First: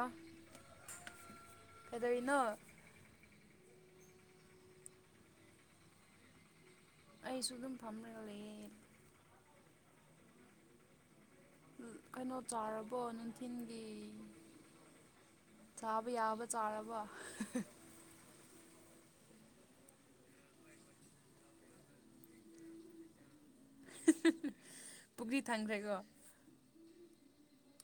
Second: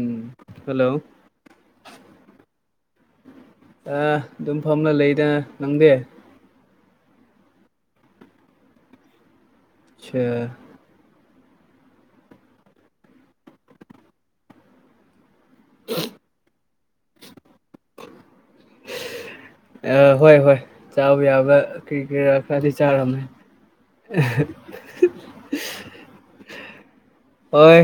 ꯑ ꯍꯜꯂꯣ ꯀꯩꯗꯧꯔꯤꯅꯣ ꯑ ꯑꯗꯨꯝ ꯐꯝꯂ ꯂꯩꯗ ꯅꯪꯗꯤ ꯑꯩꯁꯨ ꯑꯗꯨꯝ ꯐꯝꯔꯒ ꯂꯩꯌꯦ ꯁꯥ ꯀꯩꯅꯣ ꯆꯥꯔꯕꯣ ꯅꯨꯡꯊꯤꯟꯒꯤ ꯆꯥꯕ ꯌꯥꯕ ꯆꯥꯔꯕ [unintelligible] ꯑ ꯍꯣꯏ ꯍꯣꯏ ꯆꯥꯕ ꯌꯥꯕ ꯀꯔꯤ ꯀꯔꯤꯔꯥ ꯈꯔꯗꯤ ꯆꯥꯈꯔꯝꯅꯦ ꯄꯨꯛꯇꯤ ꯊꯟꯈ꯭ꯔꯦꯀꯣ ꯍꯣꯏ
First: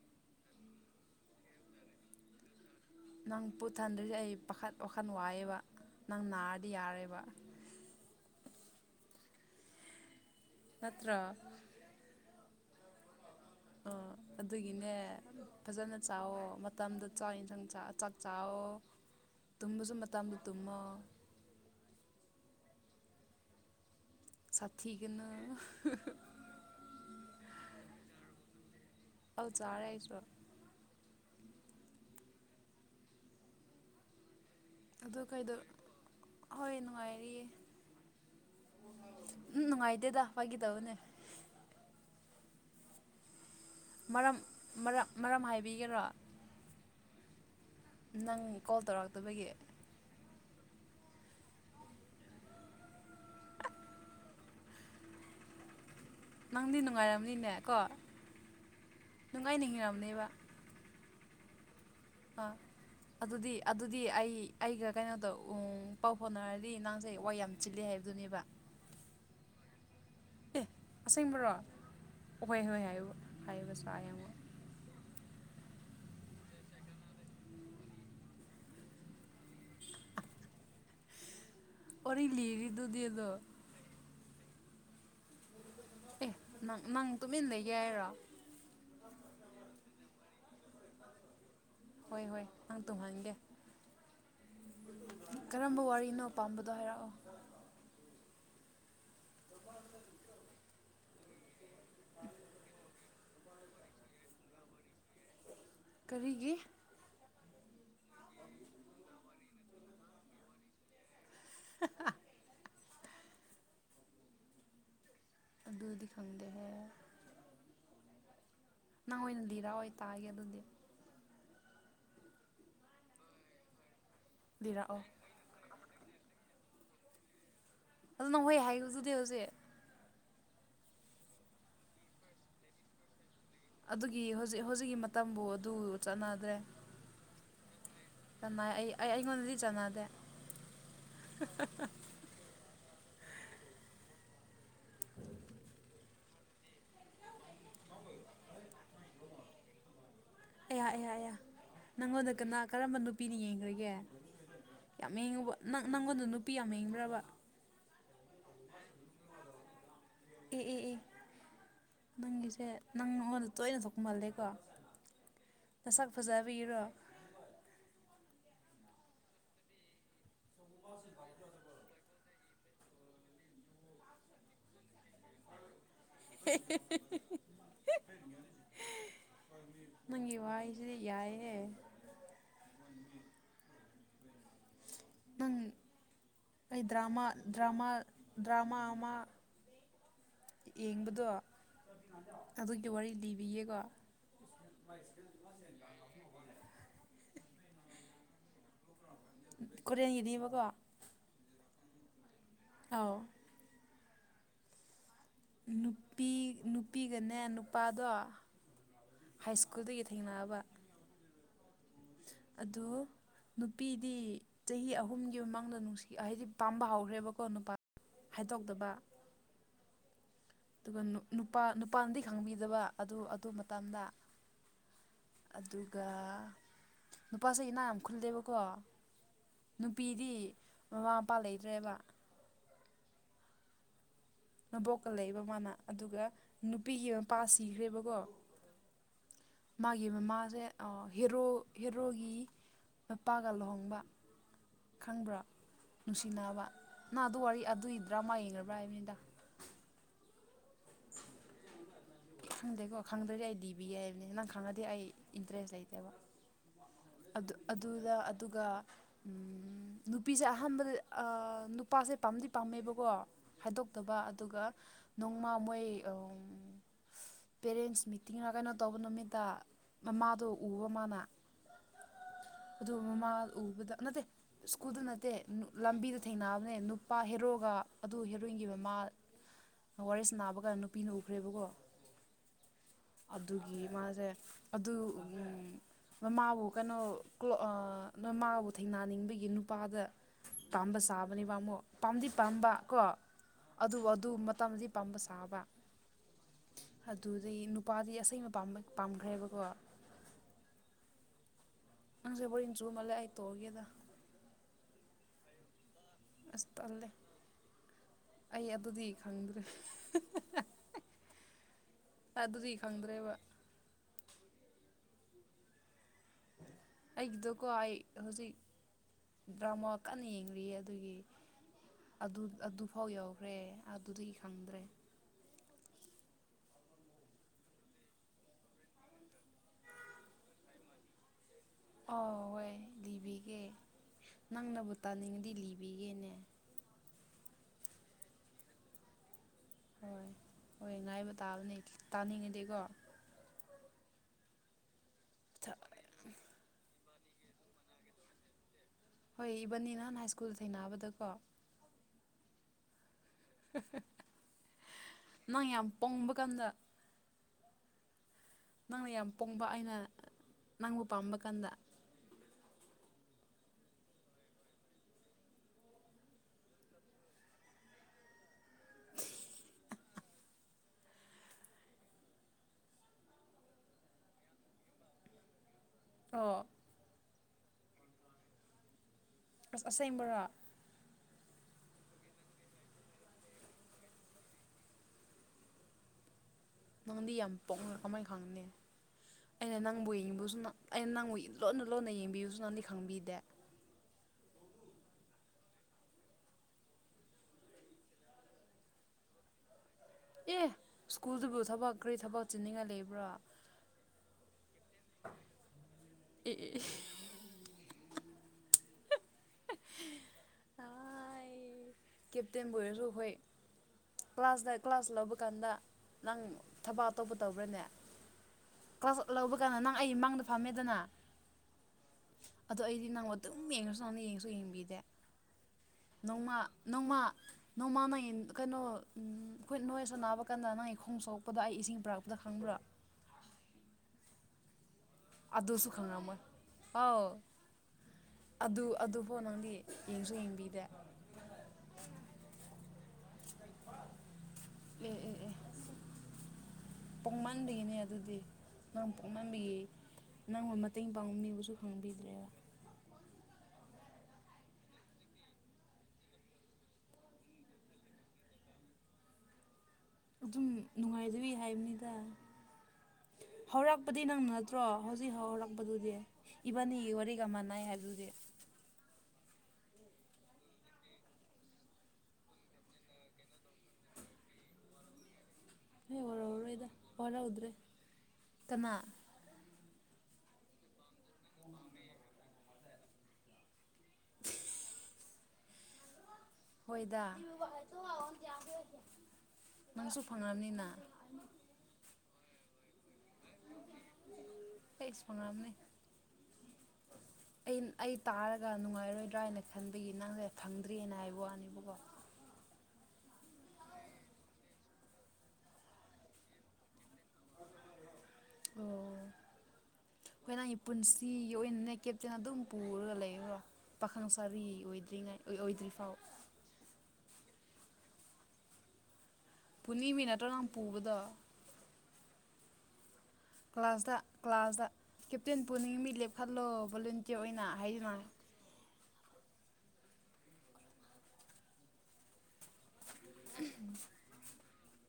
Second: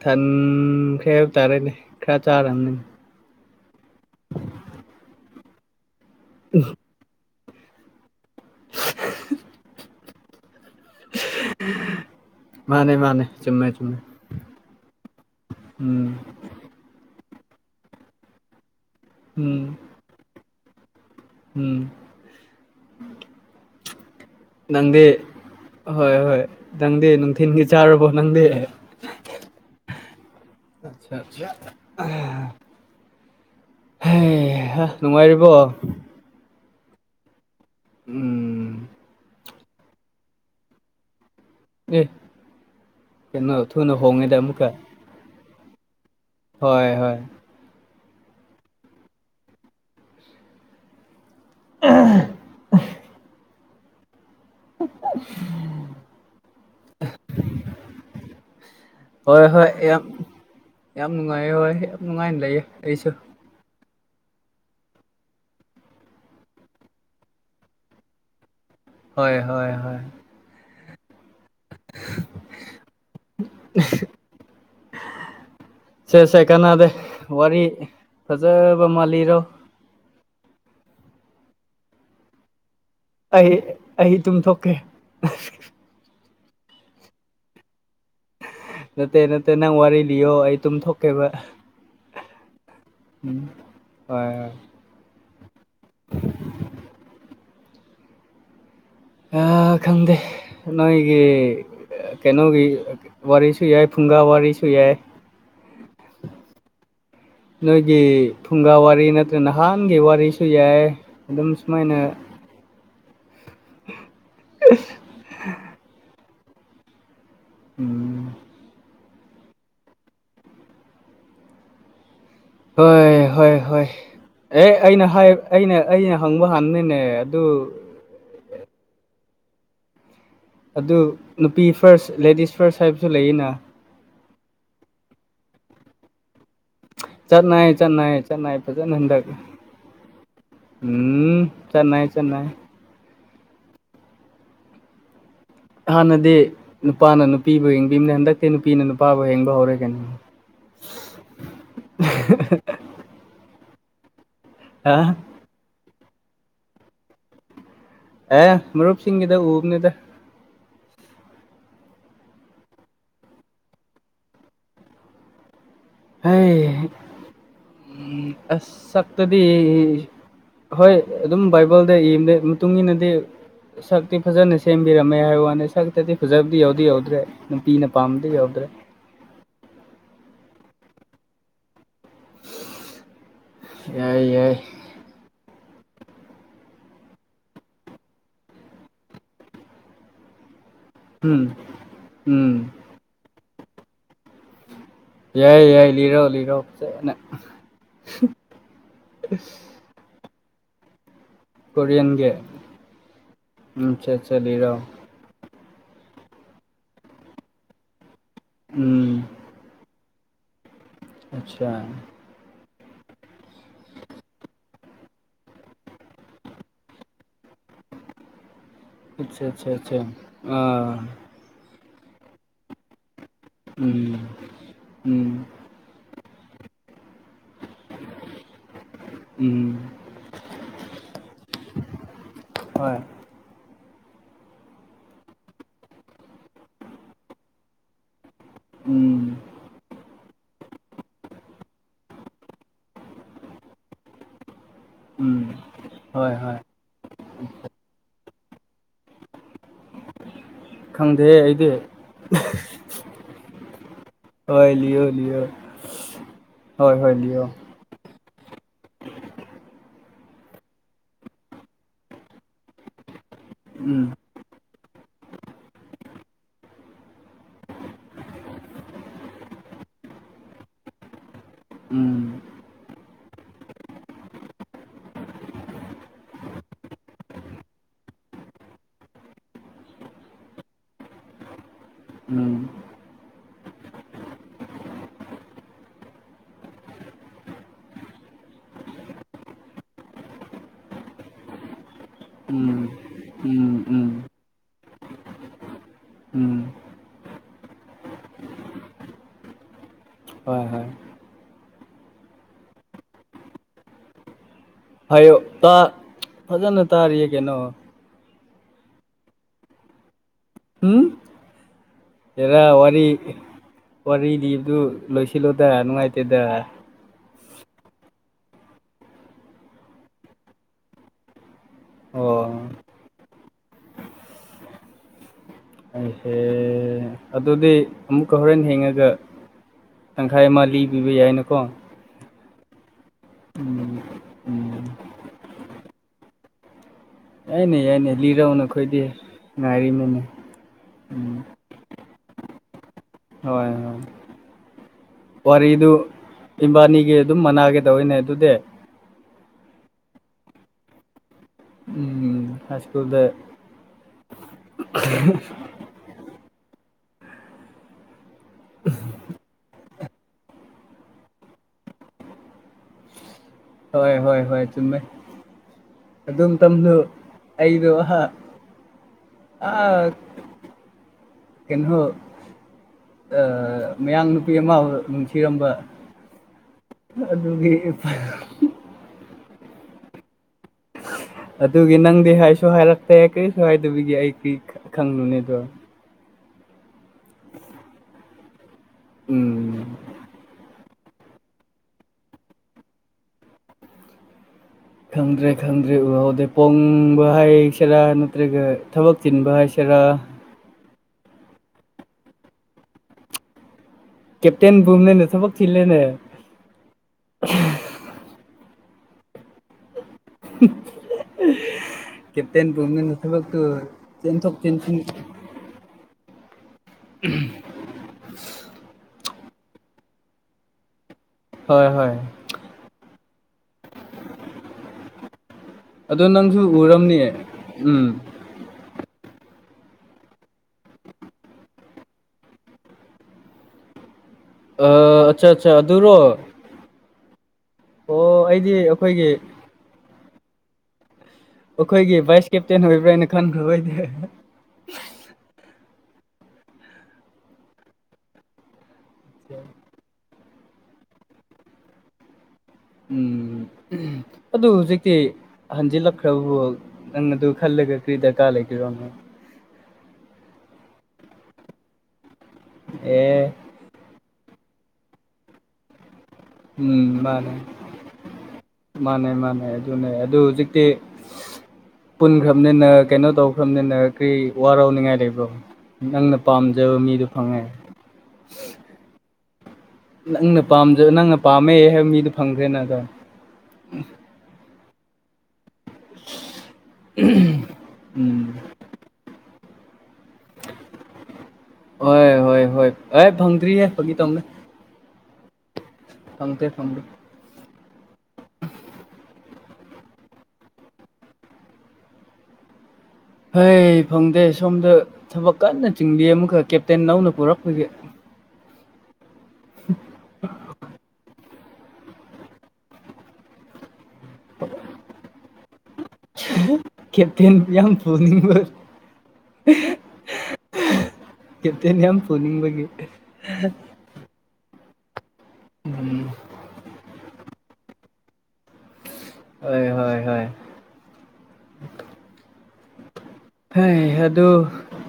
ꯊꯟꯈꯔꯦ ꯍꯥꯏꯕ ꯇꯥꯔꯦꯅꯦ ꯈꯔ ꯆꯥꯔꯅꯤꯅꯦ ꯅꯪ ꯄꯠꯊꯟꯗ꯭ꯔꯗꯤ ꯑꯩ ꯄꯥꯈꯠ ꯋꯥꯈꯟ ꯋꯥꯏꯑꯦꯕ ꯅꯪ ꯅꯥꯔꯗꯤ ꯌꯥꯔꯦꯕ [inaudible] ꯅꯠꯇꯔꯣ ꯃꯥꯅꯦ ꯃꯥꯅꯦ ꯆꯨꯝꯃꯦ ꯆꯨꯝꯃꯦ ꯑꯥ ꯑꯗꯨꯒꯤꯅꯦ ꯐꯖꯅ ꯎꯝ ꯆꯥꯎꯋꯣ ꯃꯇꯝꯗ ꯆꯥꯛ ꯌꯦꯟꯁꯥꯡ ꯆꯥꯛ ꯆꯥꯑꯣ ꯎꯝ ꯇꯨꯝꯕꯁꯨ ꯃꯇꯝꯗ ꯇꯨꯝꯃꯣ ꯎꯝ ꯅꯪꯗꯤ ꯁꯥꯊꯤꯒꯅꯨ ꯍꯣꯏ ꯍꯣꯏ ꯅꯪꯗꯤ ꯅꯨꯡꯊꯤꯟꯒꯤ ꯆꯥꯔꯕꯣ ꯅꯪꯗꯤ ꯑꯧ ꯆꯥꯔꯦ ꯑꯩꯁꯨ [unintelligible] ꯍꯩꯍꯥ ꯑꯗꯣ ꯅꯨꯡꯉꯥꯏꯔꯤꯕꯣ ꯀꯩꯗꯣ ꯍꯣꯏ ꯅꯨꯡꯉꯥꯏꯔꯤꯌꯦ ꯎꯝ ꯎꯝ ꯅꯨꯡꯉꯥꯏꯇꯦꯗ ꯐꯥꯒꯤ ꯇꯧꯕꯅꯦ ꯀꯦ ꯃꯔꯝ ꯃꯔꯝ ꯃꯔꯝ ꯍꯥꯏꯕꯤꯒꯦꯔꯣ ꯍꯣꯏ ꯍꯣꯏ ꯅꯪ ꯀꯣꯜ ꯇꯧꯔꯛꯇꯕꯒꯤ [unintelligible] [unintelligible] ꯅꯪꯗꯤ ꯅꯨꯡꯉꯥꯏꯔꯝꯅꯤꯅꯦ ꯀꯣ ꯍꯣꯏ ꯍꯣꯏ ꯅꯨꯡꯉꯥꯏꯅ ꯌꯥꯝ ꯍꯤꯡꯔꯝꯅꯦꯕ ꯌꯥꯝ ꯅꯨꯡꯉꯥꯏ ꯍꯣꯏ ꯅꯨꯡꯉꯥꯏꯅ ꯑ ꯂꯩꯌꯦ ꯑꯩꯁꯨ ꯑꯗꯨꯗꯤ ꯑꯗꯨꯗꯤ ꯑꯩ ꯑꯩꯒ ꯀꯩꯅꯣꯗꯣ ꯎ ꯄꯥꯎ ꯐꯥꯎꯅꯔꯗꯤ ꯅꯥꯡꯁꯦ ꯋꯥꯏ ꯌꯥꯝ ꯆꯤꯜꯂꯤ ꯍꯥꯏꯕꯗꯨꯅꯦꯕ ꯍꯣꯏ ꯍꯣꯏ ꯍꯣꯢ ꯑꯦ ꯑꯁꯦꯡꯕꯔꯣ ꯍꯣꯏ ꯍꯣꯏ ꯍꯥꯏꯌꯨ ꯍꯥꯏꯌꯨ ꯁꯥꯢꯑ ꯌꯦꯡꯉꯣ ꯍꯥ ꯁꯦ ꯁꯦ ꯀꯅꯥꯗꯦ ꯋꯥꯔꯤ ꯐꯖꯕ ꯃꯥ ꯂꯤꯔꯣ ꯑꯣꯔꯤ ꯂꯤꯔꯤꯗꯨꯗꯤ ꯑꯗꯣ ꯑꯩ ꯑꯩ ꯇꯨꯝꯊꯣꯛꯀꯦ ꯑꯦ ꯅꯪ ꯅꯪ ꯇꯨꯃꯤꯟ ꯂꯩꯒꯦ ꯍꯥꯏꯔꯣ ꯅꯠꯇꯦ ꯅꯠꯇꯦ ꯅꯪ ꯋꯥꯔꯤ ꯂꯤꯌꯣ ꯑꯩ ꯇꯨꯝꯊꯣꯛꯀꯦꯕ ꯍꯣꯏ ꯍꯣꯏ ꯅꯪ ꯇꯣꯡꯍꯟꯒꯦ ꯎꯝ ꯍꯣꯏ ꯍꯣꯏ ꯀꯔꯝꯕ ꯋꯥꯔꯤꯅꯣ ꯑꯄꯥꯝꯕꯗꯣ ꯍꯥꯏꯔꯛꯑꯣ ꯑ ꯈꯪꯗꯦ ꯅꯣꯏꯒꯤ ꯀꯩꯅꯣꯒꯤ ꯋꯥꯔꯤꯁꯨ ꯌꯥꯏ ꯐꯨꯡꯒꯥ ꯋꯥꯔꯤꯁꯨ ꯌꯥꯏ ꯀꯔꯤꯒꯤ ꯅꯣꯏꯒꯤ ꯐꯨꯡꯒꯥ ꯋꯥꯔꯤ ꯅꯠꯇ꯭ꯔꯒ ꯅꯍꯥꯟꯒꯤ ꯋꯥꯔꯤꯁꯨ ꯌꯥꯏ ꯑꯗꯨꯝ ꯁꯨꯃꯥꯏꯅ [unintelligible] ꯑꯗꯨꯗꯤ ꯈꯪꯗꯦꯍꯦ ꯎꯝ ꯅꯪ ꯑꯣꯏꯅ ꯂꯤꯔꯥꯑꯣ ꯑꯣꯏꯇꯥꯒꯦ ꯑꯗꯨꯗꯤ ꯍꯣꯏ ꯍꯣꯏ ꯍꯣꯏ ꯑꯦ ꯂꯤꯔꯛꯑꯣ ꯑꯩꯅ ꯍꯥꯏ ꯑꯩꯅ ꯑꯩꯅ ꯍꯪꯕ ꯍꯥꯟꯅꯤꯅꯦ ꯑꯗꯨ ꯑꯗꯨ ꯅꯍꯣꯏ ꯍꯥꯏꯌꯨ ꯑꯗꯨꯗꯤ ꯍꯧꯖꯤꯛ ꯑꯗꯨ ꯅꯨꯄꯤ ꯐꯥꯔꯁ ꯂꯦꯗꯤꯁ ꯐꯥꯔꯁ ꯍꯥꯏꯕꯁꯨ ꯂꯩꯌꯦꯅ ꯑꯗꯨꯒꯤ ꯍꯧꯖꯤꯛ ꯍꯧꯖꯤꯛꯀꯤ ꯃꯇꯝꯕꯨ ꯑꯗꯨ ꯆꯠꯅꯗ꯭ꯔꯦ ꯆꯠꯅꯩ ꯆꯠꯅꯩ ꯆꯠꯅꯩ ꯐꯖꯅ ꯍꯟꯗꯛ ꯑꯩꯉꯣꯟꯗꯗꯤ ꯆꯥꯟꯅꯗꯦ ꯎꯝ ꯆꯠꯅꯩ ꯆꯠꯅꯩ ꯍꯥꯟꯅꯗꯤ ꯅꯨꯄꯥꯅ ꯅꯨꯄꯤꯕꯨ ꯌꯦꯡꯕꯤꯕꯅꯦ ꯍꯟꯗꯛꯇꯤ ꯅꯨꯄꯤꯅ ꯅꯨꯄꯥꯕꯨ ꯌꯦꯡꯕ ꯍꯧꯔꯒꯅꯤ ꯑꯌꯥ ꯑꯌꯥ ꯑꯌꯥ ꯅꯪꯉꯣꯟꯗ ꯀꯅꯥ ꯀꯔꯝꯕ ꯅꯨꯄꯤꯅ ꯌꯦꯡꯒ꯭ꯔꯒꯦ ꯍꯥ ꯌꯥꯝ ꯌꯦꯡꯉꯨꯕ ꯅꯪ ꯅꯪꯉꯣꯟꯗ ꯅꯨꯄꯤ ꯌꯥꯝ ꯌꯦꯡꯕ꯭ꯔꯕ ꯑꯦ ꯃꯔꯨꯞꯁꯤꯡꯒꯤꯗ ꯎꯕꯅꯤꯗ ꯑꯦ ꯑꯦ ꯑꯦ ꯅꯪꯒꯤꯁꯦ ꯅꯪ ꯅꯉꯣꯟꯗ ꯇꯣꯏꯅ ꯊꯣꯛꯄ ꯃꯥꯜꯂꯦꯀꯣ ꯅꯁꯛ ꯍꯥꯏ ꯐꯖꯕꯤꯒꯤꯔꯣ ꯑꯁ ꯁꯛꯇꯨꯗꯤ ꯍꯣꯏ ꯑꯗꯨꯝ ꯕꯥꯏꯕꯜꯗ ꯏꯕꯅꯦ ꯃꯇꯨꯡꯏꯟꯅꯗꯤ ꯁꯛꯇꯤ ꯐꯖꯅ ꯁꯦꯝꯕꯤꯔꯝꯃꯦ ꯍꯥꯏꯕ ꯋꯥꯅꯤ ꯁꯛꯇꯗꯤ ꯐꯖꯕꯗꯤ ꯌꯥꯎꯗꯤ ꯌꯧꯗ꯭ꯔꯦ ꯅꯨꯄꯤꯅ ꯄꯥꯝꯕꯗꯤ ꯌꯧꯗ꯭ꯔꯦ ꯅꯪꯒꯤ ꯋꯥꯍꯩꯁꯤꯗꯤ ꯌꯥꯏꯍꯦ ꯌꯥꯏ ꯌꯥꯏ ꯅꯪ ꯑꯩ ꯗ꯭ꯔꯃꯥ ꯗ꯭ꯔꯃꯥ ꯗ꯭ꯔꯃꯥ ꯑꯃ ꯌꯦꯡꯕꯗꯣ ꯎꯝ ꯎꯝ ꯑꯗꯨꯒꯤ ꯋꯥꯔꯤ ꯂꯤꯕꯤꯌꯦꯀꯣ ꯌꯥꯏ ꯌꯥꯏ ꯂꯤꯔꯣ ꯂꯤꯔꯣ ꯁꯦ ꯅ ꯀꯣꯔꯦꯌꯟꯒꯤꯗꯤꯕꯀꯣ ꯀꯣꯔꯤꯌꯥꯟꯒꯤ ꯑꯥꯎ ꯎꯝ ꯁꯠ ꯁꯠ ꯂꯤꯔꯣ ꯅꯨꯄꯤ ꯅꯨꯄꯤꯒꯅꯦ ꯅꯨꯄꯥꯗꯣ ꯎꯝ ꯍꯥꯏ ꯁ꯭ꯀꯨꯜꯗꯒꯤ ꯊꯦꯡꯅꯕ ꯑꯆꯥꯥ ꯑꯗꯨ ꯅꯨꯄꯤꯗꯤ ꯆꯍꯤ ꯑꯍꯨꯝꯒꯤ ꯃꯃꯥꯡꯗ ꯅꯨꯡꯁꯤ ꯍꯥꯏꯗꯤ ꯄꯥꯝꯕ ꯍꯧꯈ꯭ꯔꯦꯕꯀꯣ ꯅꯨꯄꯥ ꯍꯥꯏꯗꯣꯛꯇꯕ ꯑꯠꯆꯥ ꯆꯥ ꯆꯥ ꯑꯗꯨꯒ ꯅꯨꯄꯥ ꯅꯨꯄꯥꯅꯗꯤ ꯈꯪꯕꯤꯗꯕ ꯑꯗꯨ ꯑꯗꯨ ꯃꯇꯝꯗ ꯎꯝ ꯎꯝ ꯑꯗꯨꯒ ꯅꯨꯄꯥꯁꯤ ꯏꯅꯥꯛ ꯌꯥꯝ ꯈꯨꯜꯂꯦꯕꯀꯣ ꯎꯝ ꯅꯨꯄꯤ ꯗꯤ ꯃꯃꯥ ꯃꯄꯥ ꯂꯩꯇ꯭ꯔꯦꯕ ꯍꯣꯏ ꯃꯕꯣꯛꯀ ꯂꯩꯕ ꯃꯥꯅ ꯑꯗꯨꯒ ꯅꯨꯄꯤꯒꯤ ꯃꯄꯥ ꯁꯤꯈ꯭ꯔꯦꯕꯀꯣ ꯎꯝ ꯃꯥꯒꯤ ꯃꯃꯥꯁꯦ ꯑ ꯍꯦꯔꯣ ꯍꯦꯔꯣꯒꯤ ꯃꯄꯥꯒ ꯂꯨꯍꯣꯡꯕ ꯎꯝ ꯈꯪꯕ꯭ꯔꯥ ꯍꯣꯏ ꯍꯣꯏ ꯅꯨꯡꯁꯤꯅꯕ ꯅꯪ ꯑꯗꯨꯏ ꯋꯥꯔꯤ ꯑꯗꯨꯒꯤ ꯗ꯭ꯔꯃꯥ ꯌꯦꯡꯉꯕ꯭ꯔꯥ ꯍꯥꯏꯕꯅꯤꯗ ꯈꯪꯗꯦꯍꯦ ꯑꯩꯗꯤ ꯈꯪꯗꯦꯀꯣ ꯈꯪꯗ꯭ꯔꯗꯤ ꯑꯩꯗꯤ ꯕꯤꯒꯦ ꯍꯥꯏꯕꯅꯤ ꯅꯪ ꯍꯣꯏ ꯈꯪꯉꯗꯤ ꯑꯩ ꯂꯤꯌꯣ ꯂꯤꯌꯣ ꯏꯟꯇ꯭ꯔꯦꯁ ꯂꯩꯇꯦꯕ ꯍꯣꯏ ꯍꯣꯏ ꯂꯤꯌꯣ ꯑꯗꯨꯂ ꯑꯗꯨꯒ ꯎꯝ ꯅꯨꯄꯤꯁꯦ ꯑꯍꯥꯟꯕꯗ ꯑ ꯅꯨꯄꯥꯁꯦ ꯄꯥꯝꯗꯤ ꯄꯥꯝꯃꯦꯕꯀꯣ ꯎꯝ ꯍꯥꯏꯗꯣꯛꯇꯕ ꯑꯗꯨꯒ ꯅꯣꯡꯃ ꯃꯣꯏ ꯄꯦꯔꯦꯟꯁ ꯃꯤꯇꯤꯡꯂ ꯀꯩꯅꯣ ꯇꯧꯕ ꯅꯨꯃꯤꯠꯇ ꯃꯃꯥꯗꯣ ꯎꯕ ꯃꯥꯅ ꯎꯝ ꯑꯗꯨ ꯃꯃꯥ ꯎꯕꯗ ꯅꯠꯇꯦ ꯁ꯭ꯀꯨꯜꯗ ꯅꯠꯇꯦ ꯂꯝꯕꯤꯗ ꯊꯦꯡꯅꯕꯅꯦ ꯅꯨꯄꯥ ꯍꯦꯔꯣꯒ ꯑꯗꯨ ꯍꯦꯔꯣꯏꯟꯒꯤ ꯃꯃꯥ ꯋꯥꯔꯤ ꯁꯥꯟꯅꯕ ꯀꯥꯟ ꯅꯨꯄꯤꯅ ꯎꯈ꯭ꯔꯦꯕꯀꯣ ꯎꯝ ꯑꯗꯨꯒꯤ ꯃꯥꯁꯦ ꯑꯗꯨ ꯎꯝ ꯃꯃꯥꯕꯨ ꯀꯩꯅꯣ ꯀ꯭ꯂꯣ ꯑ ꯃꯃꯥꯕꯨ ꯊꯦꯡꯅꯅꯤꯡꯕꯒꯤ ꯅꯨꯄꯥꯗ ꯄꯥꯝꯕ ꯁꯥꯕꯅꯦꯕ ꯑꯃꯨꯛ ꯄꯥꯝꯗꯤ ꯄꯥꯝꯕ ꯎꯝ ꯀꯣ ꯎꯝ ꯑꯗꯨ ꯎꯝ ꯑꯗꯨ ꯃꯇꯝꯗꯤ ꯄꯥꯝꯕ ꯁꯥꯥꯕ ꯎꯝ ꯑꯗꯨꯗꯩ ꯅꯨꯄꯥꯗꯤ ꯑꯁꯦꯡꯕ ꯄꯥꯝꯕꯩ ꯄꯥꯝꯈ꯭ꯔꯦꯕꯀꯣ ꯍꯣꯏ ꯍꯣꯏ ꯅꯪꯁꯦ ꯕꯣꯔꯤꯡ ꯆꯨꯕ ꯃꯥꯜꯂꯦ ꯑꯩ ꯇꯣꯛꯑꯒꯦꯗ ꯍꯥꯏꯌꯣ ꯇꯥ ꯑꯁ ꯐꯖꯅ ꯇꯜꯂꯦ ꯇꯥꯔꯤꯌꯦ ꯀꯩꯅꯣ ꯑꯩ ꯑꯗꯨꯗꯤ ꯈꯪꯗ꯭ꯔꯦ [inaudible] ꯎꯝ ꯑꯦꯔꯥ ꯑꯗꯨꯗꯤ ꯋꯥꯔꯤ ꯈꯪꯗ꯭ꯔꯦꯕ ꯋꯥꯔꯤ ꯂꯤꯕꯗꯨ ꯂꯣꯏꯁꯤꯜꯂꯨꯗ ꯅꯨꯡꯉꯥꯏꯇꯦꯗ ꯑꯩꯒꯤꯗꯀꯣ ꯑꯩ ꯍꯧꯖꯤꯛ ꯗ꯭ꯔꯃꯥ ꯀꯟꯅ ꯌꯦꯡꯂꯤꯌꯦ ꯑꯗꯨꯒꯤ ꯑꯣ ꯑꯗꯨ ꯑꯗꯨꯐꯥꯎ ꯌꯧꯈ꯭ꯔꯦ ꯑꯗꯨꯗꯒꯤ ꯈꯪꯗ꯭ꯔꯦ ꯑꯩꯍꯦ ꯑꯗꯨꯗꯤ ꯑꯃꯨꯛꯀ ꯍꯣꯔꯦꯟ ꯍꯦꯡꯉꯒ ꯇꯪꯈꯥꯏ ꯑꯃ ꯂꯤꯕꯤꯕ ꯌꯥꯏꯅꯀꯣ ꯑꯧ ꯍꯣꯏ ꯂꯤꯕꯤꯒꯦ ꯎꯝ ꯎꯝ ꯅꯪꯅꯕꯨ ꯇꯥꯅꯤꯡꯉꯗꯤ ꯂꯤꯕꯤꯒꯦꯅꯦ ꯌꯥꯏꯅꯦ ꯌꯥꯏꯅꯦ ꯂꯤꯔꯛꯎꯅꯦ ꯑꯩꯈꯣꯏꯗꯤ ꯍꯣꯏ ꯍꯣꯏ ꯉꯥꯏꯕ ꯇꯥꯕꯅꯦ ꯇꯥꯅꯤꯡꯉꯤꯗꯤꯀꯣ ꯍꯣꯏ ꯍꯣꯏ ꯋꯥꯔꯤꯗꯨ ꯏꯝꯕꯥꯅꯤꯒꯤ ꯑꯗꯨꯝ ꯃꯅꯥꯒꯦ ꯇꯧꯋꯦꯅꯦ ꯑꯗꯨꯗꯤ ꯍꯣꯏ ꯏꯕꯟꯅꯤ ꯅꯍꯥꯟ ꯍꯥꯏ ꯁ꯭ꯀꯨꯜ ꯊꯦꯡꯅꯕꯗꯀꯣ ꯎꯝ ꯍꯥꯏ ꯁ꯭ꯀꯨꯜꯗ ꯅꯪ ꯌꯥꯝ ꯄꯣꯡꯕ ꯀꯥꯟꯗ ꯅꯪꯅ ꯌꯥꯝ ꯄꯣꯡꯕ ꯑꯩꯅ ꯅꯪꯕꯨ ꯄꯝꯕ ꯀꯥꯟꯗ ꯍꯣꯏ ꯍꯣꯏ ꯍꯣꯏ ꯆꯨꯝꯃꯦ ꯑꯗꯨ ꯃꯇꯝꯗꯨ ꯑꯩꯗꯣ ꯑꯍꯥ ꯑ ꯀꯩꯅꯣ ꯑ ꯃꯌꯥꯡ ꯅꯨꯄꯤ ꯑꯃ ꯅꯨꯡꯁꯤꯔꯝꯕ ꯑꯣ ꯑꯗꯨꯒꯤ ꯐ ꯑꯁ ꯑꯁꯦꯡꯕꯔꯥ ꯑꯗꯨꯒꯤ ꯅꯪꯗꯤ ꯍꯥꯏꯁꯨ ꯍꯥꯏꯔꯛꯇꯦ ꯀꯔꯤꯁꯨ ꯍꯥꯏꯗꯕꯤꯒꯦ ꯑꯩ ꯀꯔꯤ ꯈꯪꯂꯨꯅꯤꯗꯣ ꯅꯪꯗꯤ ꯌꯥꯝ ꯄꯣꯡꯉ ꯀꯃꯥꯏ ꯈꯪꯅꯤ ꯎꯝ ꯑꯩꯅ ꯅꯪꯕꯨ ꯌꯦꯡꯕꯁꯨ ꯅ ꯑꯩ ꯅꯪꯕꯨ ꯂꯣꯟꯅ ꯂꯣꯟꯅ ꯌꯦꯡꯕꯤꯕꯁꯨ ꯅꯪꯗꯤ ꯈꯪꯕꯤꯗꯦ ꯈꯪꯗ꯭ꯔꯦ ꯈꯪꯗ꯭ꯔꯦ ꯎꯍꯧꯗꯦ ꯄꯣꯡꯕ ꯍꯥꯏꯁꯤꯔꯥ ꯅꯠꯇ꯭ꯔꯒ ꯊꯕꯛ ꯆꯤꯟꯕ ꯍꯥꯏꯁꯤꯔꯥ ꯑꯦ ꯁ꯭ꯀꯨꯜꯗꯕꯨ ꯊꯕꯛ ꯀꯔꯤ ꯊꯕꯛ ꯆꯤꯟꯅꯤꯡꯉꯥꯏ ꯂꯩꯕ꯭ꯔꯥ ꯀꯦꯞꯇꯦꯟ ꯄꯨꯕꯅꯤꯅꯦ ꯊꯕꯛ ꯆꯤꯜꯂꯦꯅꯦ ꯑꯦ ꯑꯦ [unintelligible] [unintelligible] ꯀꯦꯞꯇꯦꯟ ꯀꯦꯞꯇꯦꯟꯕꯨ ꯑꯣꯏꯔꯁꯨ ꯄꯨꯝꯅꯤꯅꯥ ꯑꯩꯈꯣꯏ ꯊꯕꯛꯇꯨ ꯆꯦꯟꯊꯣꯛ ꯆꯦꯟꯁꯤꯟ ꯀꯟꯗ ꯅꯪ ꯊꯕꯛ ꯑꯇꯣꯞꯄꯥ ꯇꯧꯕ꯭ꯔꯅꯦ ꯀ꯭ꯂꯥꯁ ꯂꯧꯕꯀꯥꯟꯗ ꯅꯪ ꯑꯩꯒꯤ ꯃꯥꯡꯗ ꯐꯝꯃꯦꯗꯅ ꯍꯣꯏ ꯍꯣꯏ ꯑꯗꯣ ꯑꯩꯗꯤ ꯅꯪꯕꯨ ꯑꯗꯨꯝ ꯌꯦꯡꯉꯁꯨ ꯅꯪꯗꯤ ꯌꯦꯡꯁꯨ ꯌꯦꯡꯕꯤꯗꯦ ꯑꯗꯨ ꯅꯣꯡꯃ ꯅꯪꯁꯨ ꯎꯔꯝꯅꯤ ꯅꯣꯡꯃ ꯅꯣꯡꯃ ꯎꯝ ꯅꯪꯏꯟ ꯀꯩꯅꯣ ꯎꯝ ꯑꯈꯣꯏ ꯅꯣꯏ ꯁꯅꯥꯕ ꯀꯥꯟꯗ ꯅꯪꯒꯤ ꯈꯣꯡ ꯁꯣꯛꯄꯗ ꯑꯩ ꯏꯁꯤꯡ ꯄꯨꯔꯛꯄꯗꯣ ꯈꯪꯕ꯭ꯔꯣ ꯑ ꯑꯠꯆꯥ ꯑꯠꯆꯥ ꯑꯗꯨꯁꯨ ꯑꯗꯨꯔꯣ ꯈꯪꯔꯝꯃꯣꯏ ꯑꯥꯎ ꯑꯣ ꯑꯩꯗꯤ ꯑꯗꯨ ꯑꯩꯈꯣꯏꯒꯤ ꯑꯗꯨꯐꯣ ꯅꯪꯗꯤ ꯌꯦꯡꯁꯨ ꯌꯦꯡꯕꯤꯗꯦ ꯑꯈꯣꯏꯒꯤ ꯚꯥꯏꯁ ꯀꯦꯞꯇꯦꯟ ꯑꯣꯏꯕ꯭ꯔꯥꯅ ꯈꯟꯈ꯭ꯔꯕ ꯑꯩꯗꯤ ꯑꯦ ꯑꯦ ꯑꯦ ꯄꯣꯡꯃꯟꯕꯒꯤꯅꯦ ꯑꯗꯨꯗꯤ ꯅꯪ ꯄꯣꯡꯃꯟꯕꯒꯤ ꯅꯪꯕꯨ ꯃꯇꯦꯡ ꯄꯥꯡꯕ ꯃꯤꯕꯨꯁꯨ ꯈꯪꯕꯤꯗ꯭ꯔꯦꯕ ꯎꯝ ꯑꯗꯨ ꯍꯧꯖꯤꯛꯇꯤ ꯍꯟꯖꯤꯜꯂꯛꯈ꯭ꯔꯕꯣ ꯅꯪ ꯑꯗꯨ ꯈꯜꯂꯒ ꯀꯔꯤ ꯗꯔꯀꯥꯔ ꯂꯩꯒꯦꯔꯣꯅꯦ ꯑꯗꯨꯝ ꯅꯨꯡꯉꯥꯏꯗꯕꯩ ꯍꯥꯏꯕꯅꯤꯗ ꯑꯦ ꯍꯧꯔꯛꯄꯗꯤ ꯅꯪ ꯅꯠꯇ꯭ꯔꯣ ꯍꯧꯖꯤꯛ ꯍꯧꯔꯛꯄꯗꯨꯗꯤ ꯏꯕꯥꯅꯤꯒꯤ ꯎꯝ ꯋꯥꯔꯤꯒ ꯃꯥꯅꯦ ꯃꯥꯟꯅꯩ ꯍꯥꯏꯕꯗꯨꯗꯤ ꯃꯥꯅꯦ ꯃꯥꯅꯦ ꯑꯗꯨꯅꯦ ꯑꯗꯨ ꯍꯨꯖꯤꯛꯇꯤ ꯄꯨꯟꯈ꯭ꯔꯝꯅꯤꯅ ꯀꯩꯅꯣ ꯇꯧꯈ꯭ꯔꯝꯅꯤꯅ ꯀꯔꯤ ꯋꯥꯔꯧꯅꯤꯉꯥꯏ ꯂꯩꯕ꯭ꯔꯣ ꯍꯦ ꯅꯪꯅ ꯋꯥꯔꯧꯔꯣꯏꯗ ꯄꯥꯝꯖꯕ ꯃꯤꯗꯣ ꯐꯪꯉꯦ ꯋꯥꯔꯧꯗ꯭ꯔꯦ ꯀꯅꯥ ꯅꯪꯅ ꯄꯥꯝꯖ ꯅꯪꯅ ꯄꯥꯝꯃꯦ ꯍꯥꯏꯕ ꯃꯤꯗꯣ ꯐꯪꯈ꯭ꯔꯅꯦ ꯑꯗꯣ [inaudible] ꯍꯣꯏꯗ ꯎꯝ ꯅꯪꯁꯨ ꯐꯪꯉꯝꯅꯤꯅ ꯍꯣꯏ ꯍꯣꯏ ꯍꯣꯏ ꯑꯦ ꯐꯪꯗ꯭ꯔꯤꯌꯦ ꯐꯒꯤ ꯇꯧꯅꯦ ꯏꯁ ꯐꯪꯂꯝꯅꯤ ꯐꯪꯇꯦ ꯐꯪꯗꯦ ꯑꯩ ꯑꯩ ꯇꯥꯔꯒ ꯅꯨꯡꯉꯥꯏꯔꯣꯏꯗ꯭ꯔꯥ ꯍꯥꯏꯅ ꯈꯟꯕꯒꯤ ꯅꯪꯅ ꯐꯪꯗ꯭ꯔꯤꯅ ꯍꯥꯏꯕ ꯋꯥꯅꯦꯕꯀꯣ ꯑꯩ ꯐꯪꯗꯦ ꯁꯣꯝꯗ ꯊꯕꯛ ꯀꯟꯅ ꯆꯤꯡꯂꯤ ꯑꯃꯨꯛꯈꯛ ꯀꯦꯞꯇꯦꯟ ꯅꯧꯅ ꯄꯨꯔꯛꯄꯒꯤ ꯑꯣ ꯑꯩꯈꯣꯏ ꯅꯪꯒꯤ ꯄꯨꯟꯁꯤ [unintelligible] ꯀꯦꯞꯇꯦꯟ ꯑꯗꯨꯝ ꯄꯨꯔꯒ ꯂꯩꯒꯔꯣ ꯄꯥꯈꯪ ꯁꯥꯥꯔꯤ ꯑꯣꯏꯗ꯭ꯔꯤꯉꯩ ꯑꯣꯏꯗ꯭ꯔꯤ ꯐꯥꯎ ꯀꯦꯞꯇꯦꯟ ꯌꯥꯝ ꯄꯨꯅꯤꯡꯕ ꯄꯨꯅꯤꯃꯤ ꯅꯠꯇ꯭ꯔꯣ ꯅꯪ ꯄꯨꯕꯗꯣ ꯀꯦꯞꯇꯦꯟ ꯌꯥꯝ ꯄꯨꯅꯤꯡꯕꯒꯤ ꯀ꯭ꯂꯥꯁꯇ ꯀ꯭ꯂꯥꯁꯇ ꯀꯦꯞꯇꯦꯟ ꯄꯨꯅꯤꯡ ꯃꯤ ꯂꯦꯞꯈꯠꯂꯣ ꯕꯣꯂꯦꯟꯇꯤꯌꯔ ꯑꯣꯏꯅ ꯍꯥꯏꯗꯅ ꯍꯣꯏ ꯍꯣꯏ ꯍꯣꯏ ꯍꯣꯏ ꯑꯗꯨ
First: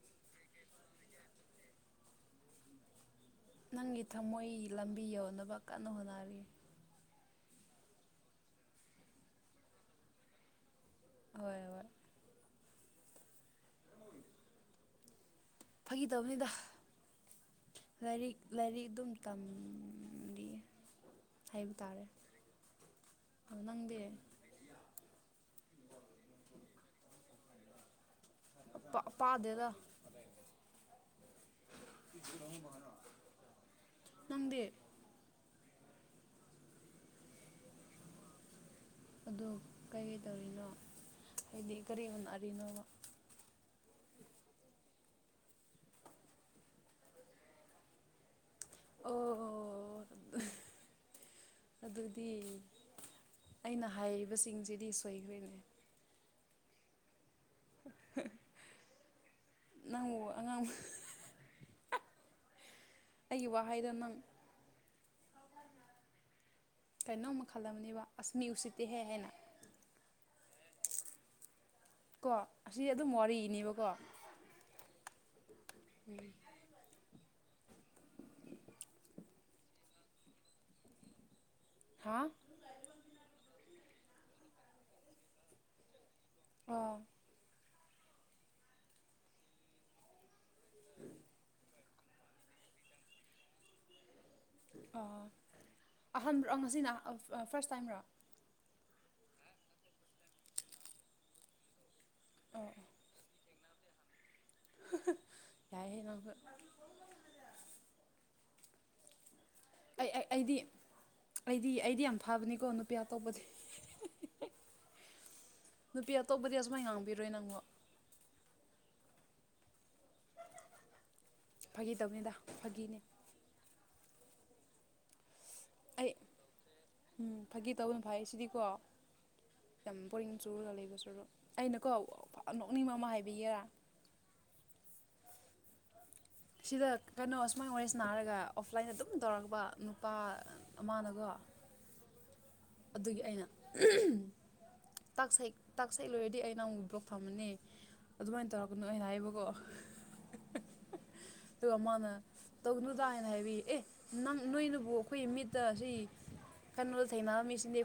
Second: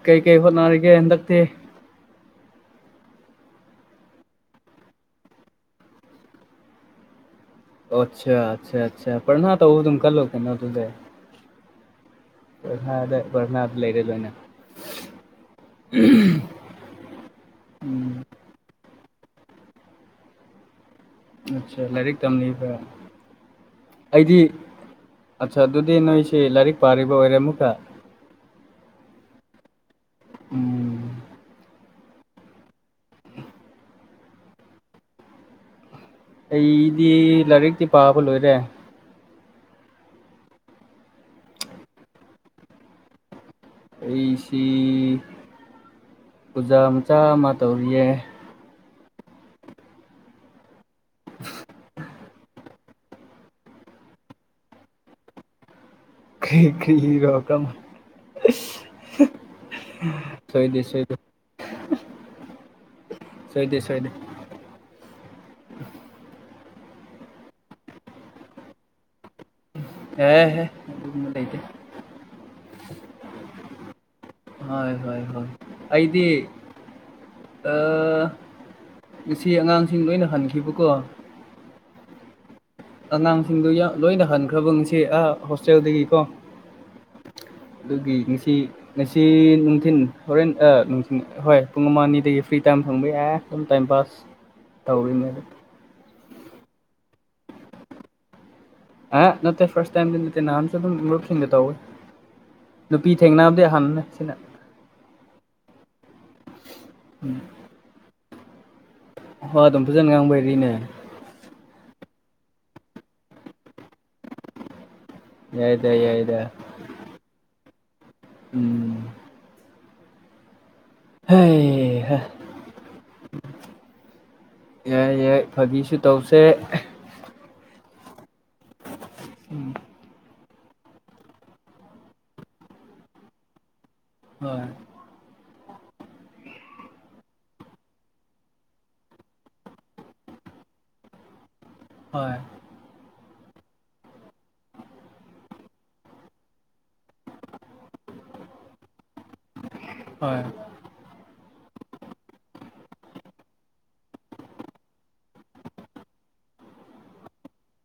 ꯀꯩꯀꯩ ꯍꯣꯠꯅꯔꯤꯒꯦ ꯍꯟꯗꯛꯇꯤ ꯅꯪꯒꯤ ꯊꯃꯣꯏ ꯂꯝꯕꯤ ꯌꯧꯅꯕ ꯀꯟꯅ ꯍꯣꯠꯅꯔꯤꯌꯦ ꯑꯣ ꯑꯁꯥ ꯑꯁꯥ ꯑꯁꯥ [unintelligible] ꯇꯧꯕ ꯑꯗꯨꯝ ꯀꯜꯂꯣ ꯀꯩꯅꯣ ꯑꯗꯨꯗꯤ ꯍꯣꯏ ꯍꯣꯏ [unintelligible] ꯄꯔꯅꯥꯗ ꯂꯩꯔꯦꯗꯅ ꯐꯒꯤ ꯇꯧꯕꯅꯤꯗ ꯂꯥꯏꯔꯤꯛ ꯂꯥꯏꯔꯤꯛ ꯑꯗꯨꯝ ꯇꯝꯂꯤꯌꯦ ꯑꯠꯁꯥ ꯂꯥꯏꯔꯤꯛ ꯇꯝꯂꯤꯕ꯭ꯔꯥ ꯑꯗꯣ ꯅꯪꯗꯤ ꯑꯩꯗꯤ ꯑꯠꯁꯥ ꯑꯗꯨꯗꯤ ꯅꯣꯏꯁꯦ ꯂꯥꯏꯔꯤꯛ ꯄꯥꯔꯤꯕ ꯑꯣꯏꯔꯦ ꯑꯃꯨꯛꯀ ꯄꯥ ꯄꯥꯗꯦꯗ ꯎꯝ ꯅꯪꯗꯤ ꯑꯩꯗꯤ ꯂꯥꯏꯔꯤꯛꯇꯤ ꯄꯥꯕ ꯂꯣꯏꯔꯦ ꯑꯗꯣ ꯀꯩ ꯀꯩ ꯇꯧꯔꯤꯅꯣ ꯍꯥꯏꯗꯤ ꯀꯔꯤ ꯍꯣꯠꯅꯔꯤꯅꯣꯕ ꯑꯩꯁꯤ ꯄꯨꯖꯥ ꯃꯆꯥ ꯑꯃ ꯇꯧꯔꯤꯌꯦ ꯑꯣ ꯑꯗꯨꯗꯤ ꯑꯩꯅ ꯍꯥꯏꯕꯁꯤꯡꯁꯤꯗꯤ ꯁꯣꯏꯈ꯭ꯔꯦꯅꯦ ꯀ꯭ꯔꯤ ꯀ꯭ꯔꯤꯔꯣ ꯀꯔꯝ ꯅꯪꯕꯨ ꯑꯉꯥꯡ ꯁꯣꯏꯗꯦ ꯁꯣꯏꯗꯦ ꯑꯩꯒꯤ ꯁꯣꯏꯗꯦ ꯋꯥꯍꯩꯗ ꯁꯣꯏꯗꯦ ꯅꯪ ꯀꯩꯅꯣꯝꯃ ꯈꯜꯂꯝꯅꯦꯕ ꯑꯁ ꯃꯤ ꯎꯁꯤꯠꯇꯦꯍꯦ ꯍꯥꯏꯅ ꯌꯥꯔꯦꯍꯦ ꯑꯗꯨꯒꯨꯝꯕ ꯂꯩꯇꯦ ꯀꯣ ꯑꯁꯤ ꯑꯗꯨꯝ ꯋꯥꯔꯤꯅꯤꯕ ꯀꯣ ꯍꯣꯏ ꯍꯣꯏ ꯍꯣꯏ ꯑꯩꯗꯤ ꯑꯥ ꯉꯁꯤ ꯑꯉꯥꯡꯁꯤꯡ ꯂꯣꯏꯅ ꯍꯟꯈꯤꯕꯀꯣ ꯍꯥꯥ ꯑꯉꯥꯡꯁꯤꯡꯗꯨ ꯌꯥ ꯂꯣꯏꯅ ꯍꯟꯈ꯭ꯔꯕ ꯉꯁꯤ ꯑꯥ ꯍꯣꯁꯇꯦꯜꯗꯒꯤꯀꯣ ꯍꯣꯏ ꯑꯗꯨꯒꯤ ꯉꯁꯤ ꯉꯁꯤ ꯅꯨꯡꯊꯤꯟ ꯍꯣꯔꯦꯟ ꯑ ꯅꯨꯡꯊꯤꯟ ꯍꯣꯏ ꯄꯨꯡ ꯑꯃꯅꯤꯗꯒꯤ ꯐ꯭ꯔꯤ ꯇꯥꯏꯝ ꯐꯪꯕ ꯌꯥꯏ ꯑꯗꯨꯝ ꯇꯥꯏꯝ ꯄꯥꯁ ꯇꯧꯔꯤꯅꯦ ꯑꯥ ꯑꯗꯨꯝ ꯑꯍꯥꯟꯕꯔꯣ ꯉꯁꯤꯅ [unintelligible] ꯐꯥꯔꯁ ꯇꯥꯏꯝꯔꯣ ꯑꯦ ꯅꯠꯇꯦ ꯐꯥꯔꯁ ꯇꯥꯏꯝꯗꯤ ꯅꯠꯇꯦ ꯅꯥꯍꯟꯁꯨ ꯑꯗꯨꯝ ꯃꯔꯨꯞꯁꯤꯡꯒ ꯇꯧꯏ ꯑꯣ ꯅꯨꯄꯤ ꯊꯦꯡꯅꯕꯗꯤ ꯑꯍꯟꯕꯅꯦ ꯁꯤꯅ [unintelligible] ꯌꯥꯏꯍꯦ ꯅꯪꯁꯨ ꯎꯝ ꯑꯗꯨꯝ ꯐꯖꯅ ꯑꯩ ꯑꯩꯗꯤ ꯉꯥꯡꯕꯩꯔꯤꯅꯦ ꯑꯩꯗꯤ ꯑꯩꯗꯤ ꯌꯥꯝ ꯐꯥꯕꯅꯤꯀꯣ ꯅꯨꯄꯤ ꯑꯇꯣꯞꯄꯗꯤ ꯌꯥꯏꯗ ꯅꯨꯄꯤ ꯌꯥꯏꯗ ꯑꯇꯣꯞꯄꯗꯤ ꯑꯁꯨꯃꯥꯏꯅ ꯉꯥꯡꯕꯤꯔꯣꯏ ꯅꯪꯕꯨ ꯎꯝ ꯐꯥꯒꯤ ꯍꯩ ꯍꯥ ꯇꯧꯕꯅꯤꯗ ꯐꯥꯒꯤꯅꯦ ꯌꯥꯏ ꯌꯥꯏ ꯐꯥꯕꯁꯨ ꯑꯩ ꯇꯧꯁꯦ ꯎꯝ ꯐꯥꯒꯤ ꯇꯧꯕꯅ ꯐꯩ ꯁꯤꯗꯤꯀꯣ ꯎꯝ ꯌꯥꯝ ꯕꯣꯔꯤꯡ ꯆꯨꯔꯒ ꯂꯩꯕ ꯁꯔꯨꯛ ꯑꯩꯅꯀꯣ ꯅꯣꯛꯅꯤꯡꯕ ꯑꯃ ꯍꯥꯏꯕꯤꯒꯦꯔꯥ ꯍꯣꯏ ꯁꯤꯗ ꯀꯩꯅꯣ ꯑꯁꯨꯃꯥꯏꯅ ꯋꯥꯔꯤ ꯁꯅꯥꯔꯒ ꯑꯣꯐꯂꯥꯏꯟꯗ ꯑꯗꯨꯝ ꯇꯧꯔꯛꯄ ꯅꯨꯄꯥ ꯑꯃꯅꯒꯣ ꯍꯣꯏ ꯑꯗꯨꯒꯤ ꯑꯩꯅ ꯇꯥꯁꯛ ꯍꯦꯛ ꯇꯥꯁꯛ ꯍꯦꯛ ꯂꯣꯏꯔꯗꯤ ꯑꯩ ꯅꯪꯕꯨ ꯕ꯭ꯂꯣꯛ ꯊꯝꯃꯅꯤ ꯑꯗꯨꯃꯥꯏꯅ ꯇꯧꯔꯛꯀꯅꯨ ꯑꯩꯅ ꯍꯥꯏꯕꯀꯣ ꯍꯣꯏ ꯑꯗꯨꯒ ꯃꯥꯅ ꯇꯧꯒꯅꯨꯗ ꯍꯥꯏꯅ ꯍꯥꯏꯕꯤ ꯑꯦ ꯅꯪ ꯅꯣꯏꯅꯕꯨ ꯑꯩꯈꯣꯏ ꯃꯤꯠꯇ ꯁꯤ ꯀꯟꯅ ꯊꯦꯡꯅꯕ ꯃꯤꯁꯤꯡꯗꯤ